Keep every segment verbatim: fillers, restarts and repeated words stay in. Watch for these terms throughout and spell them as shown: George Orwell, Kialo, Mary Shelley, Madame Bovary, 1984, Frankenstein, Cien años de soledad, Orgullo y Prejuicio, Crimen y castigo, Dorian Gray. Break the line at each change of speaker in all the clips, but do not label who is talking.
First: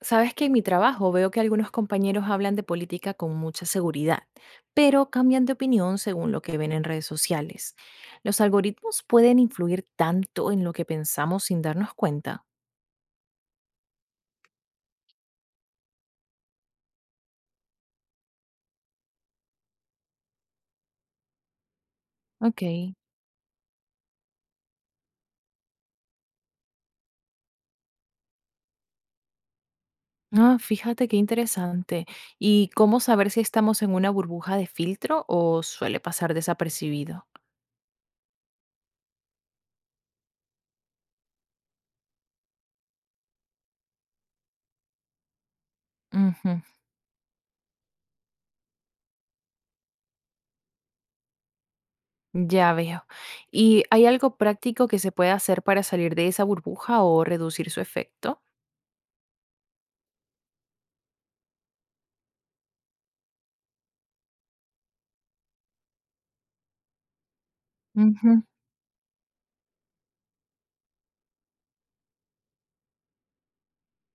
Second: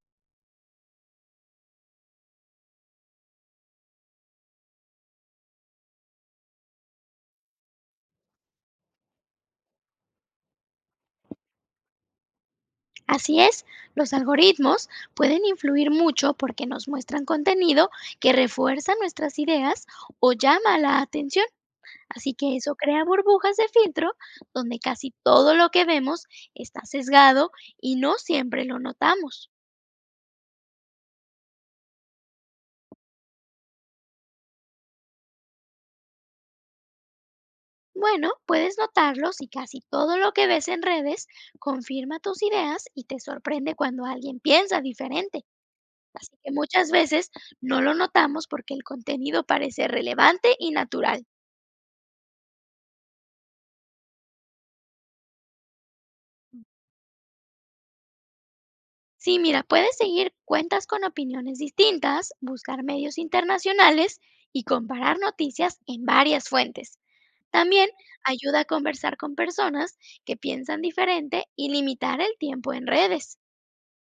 Sabes que en mi trabajo veo que algunos compañeros hablan de política con mucha seguridad, pero cambian de opinión según lo que ven en redes sociales. ¿Los algoritmos pueden influir tanto en lo que pensamos sin darnos cuenta?
Así es, los algoritmos pueden influir mucho porque nos muestran contenido que refuerza nuestras ideas o llama la atención. Así que
Ok.
eso crea burbujas de filtro donde casi todo lo que vemos está sesgado y no siempre lo notamos.
Ah, fíjate qué interesante. ¿Y cómo saber si estamos en una burbuja de filtro o suele pasar desapercibido?
Bueno, puedes notarlo si casi todo lo que ves en redes confirma tus ideas y te sorprende cuando alguien piensa diferente. Así
Ujú,
que muchas veces no lo notamos porque el contenido parece relevante y natural.
ya veo. ¿Y hay algo práctico que se pueda hacer para salir de esa burbuja o reducir su efecto?
Sí, mira, puedes seguir cuentas con opiniones distintas, buscar medios internacionales y comparar noticias en varias fuentes. También ayuda a conversar con personas que piensan diferente y limitar el tiempo en redes.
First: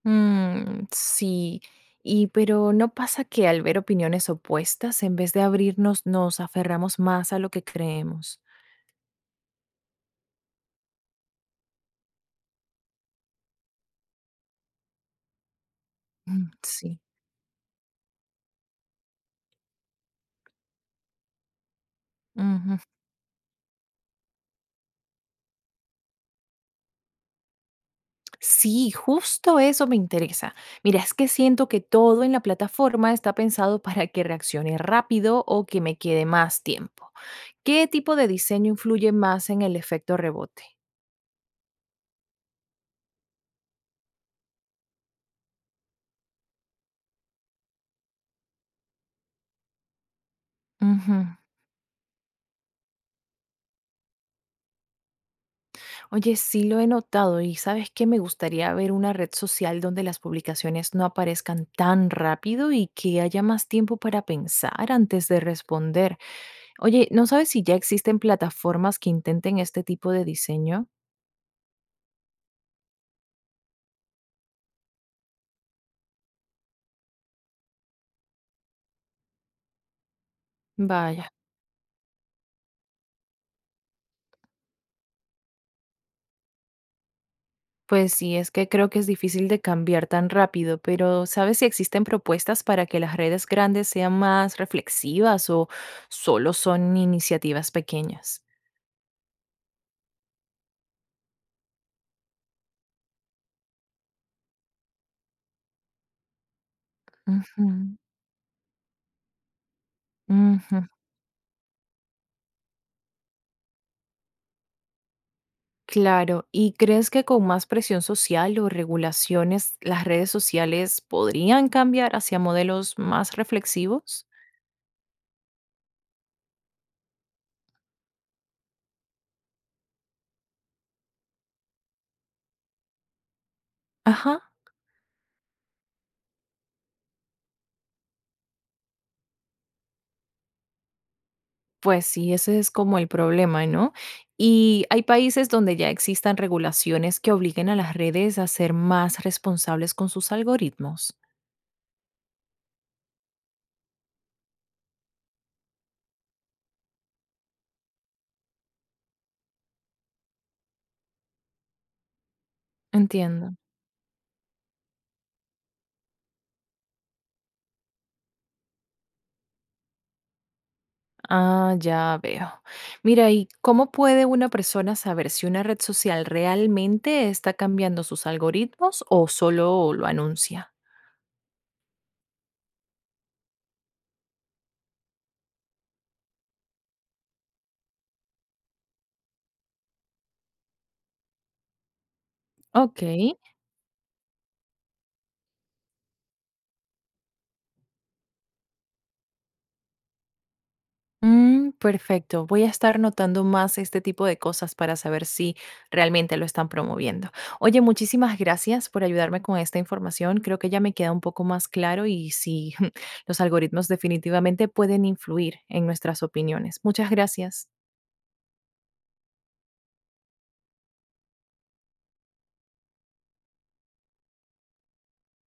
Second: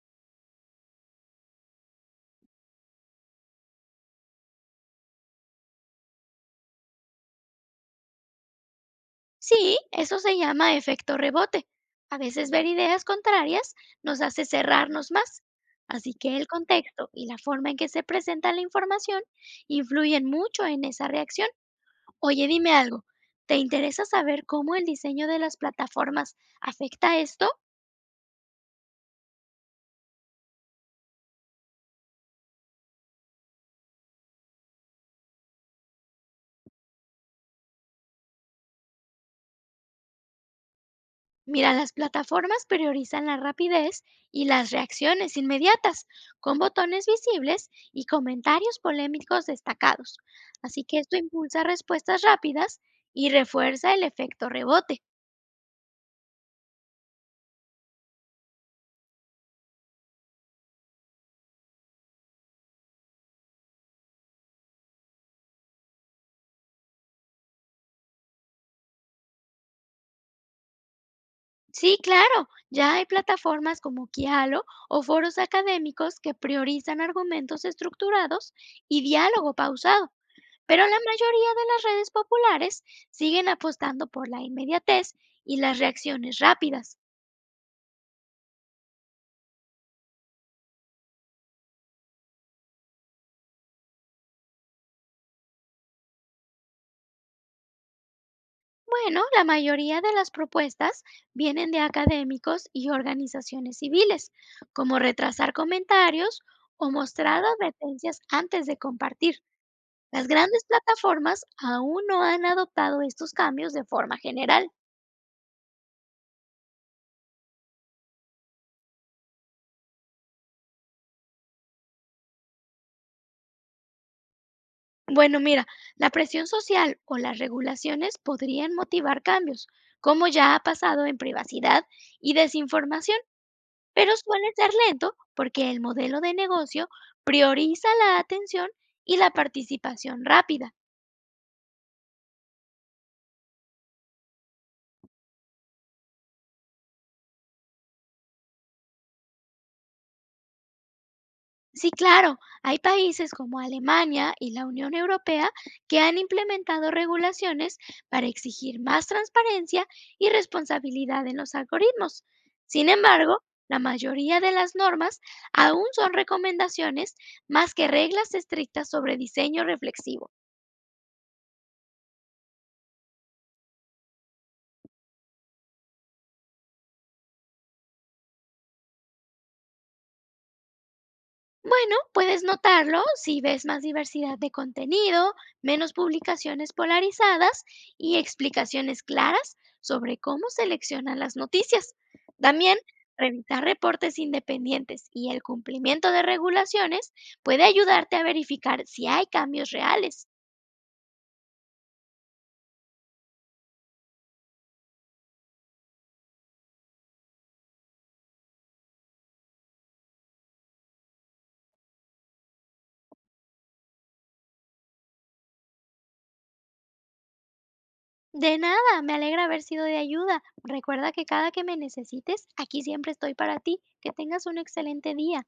Mm, sí. Y pero ¿no pasa que al ver opiniones opuestas, en vez de abrirnos, nos aferramos más a lo que creemos?
Sí, eso se llama efecto rebote. A veces ver ideas contrarias nos hace cerrarnos más. Así que el
Mm, sí.
contexto y la forma en que se presenta la información influyen mucho en esa reacción. Oye, dime
Ujú.
algo, ¿te interesa saber cómo el diseño de las plataformas afecta esto?
Sí, justo eso me interesa. Mira, es que siento que todo en la plataforma está pensado para que reaccione rápido o que me quede más tiempo. ¿Qué tipo de diseño influye más en el efecto rebote?
Mira, las plataformas priorizan la rapidez y las reacciones inmediatas, con botones visibles y comentarios polémicos destacados. Así que esto impulsa respuestas rápidas y refuerza el efecto rebote.
Oye, sí lo he notado y sabes que me gustaría ver una red social donde las publicaciones no aparezcan tan rápido y que haya más tiempo para pensar antes de responder. Oye, ¿no sabes si ya existen plataformas que intenten este tipo de diseño?
Sí, claro, ya hay plataformas como Kialo o foros académicos que priorizan argumentos estructurados y diálogo pausado. Pero la
Vaya,
mayoría de las redes populares siguen apostando por la inmediatez y las reacciones rápidas.
pues sí, es que creo que es difícil de cambiar tan rápido, pero ¿sabes si existen propuestas para que las redes grandes sean más reflexivas o solo son iniciativas pequeñas?
Bueno, la mayoría de las propuestas vienen de académicos y organizaciones civiles, como retrasar comentarios o mostrar
Ujú,
advertencias antes de compartir. Las grandes
ujú.
plataformas aún no han adoptado estos cambios de forma general.
Claro, ¿y crees que con más presión social o regulaciones las redes sociales podrían cambiar hacia modelos más reflexivos?
Bueno, mira, la presión social o las regulaciones podrían motivar cambios, como ya ha pasado en privacidad y desinformación, pero
Ajá,
suele ser lento porque el modelo de negocio prioriza la atención y la participación rápida.
pues sí, ese es como el problema, ¿no? Y hay países donde ya existan regulaciones que obliguen a las redes a ser más responsables con sus algoritmos.
Sí, claro. Hay países como Alemania y la Unión Europea que han implementado regulaciones para exigir más transparencia y responsabilidad en los algoritmos. Sin embargo,
Entiendo.
la mayoría de las normas aún son recomendaciones más que reglas estrictas sobre diseño reflexivo.
Ah, ya veo. Mira, ¿y cómo puede una persona saber si una red social realmente está cambiando sus algoritmos o solo lo anuncia?
Bueno, puedes notarlo si ves más diversidad de contenido, menos publicaciones polarizadas y explicaciones claras sobre cómo seleccionan las noticias. También,
Ok,
revisar reportes independientes y el cumplimiento de regulaciones puede ayudarte a verificar si hay cambios reales.
mm, perfecto. Voy a estar notando más este tipo de cosas para saber si realmente lo están promoviendo. Oye, muchísimas gracias por ayudarme con esta información. Creo que ya me queda un poco más claro y si los algoritmos definitivamente pueden influir en nuestras opiniones. Muchas gracias.
De nada, me alegra haber sido de ayuda. Recuerda que cada que me necesites, aquí siempre estoy para ti. Que tengas un excelente día.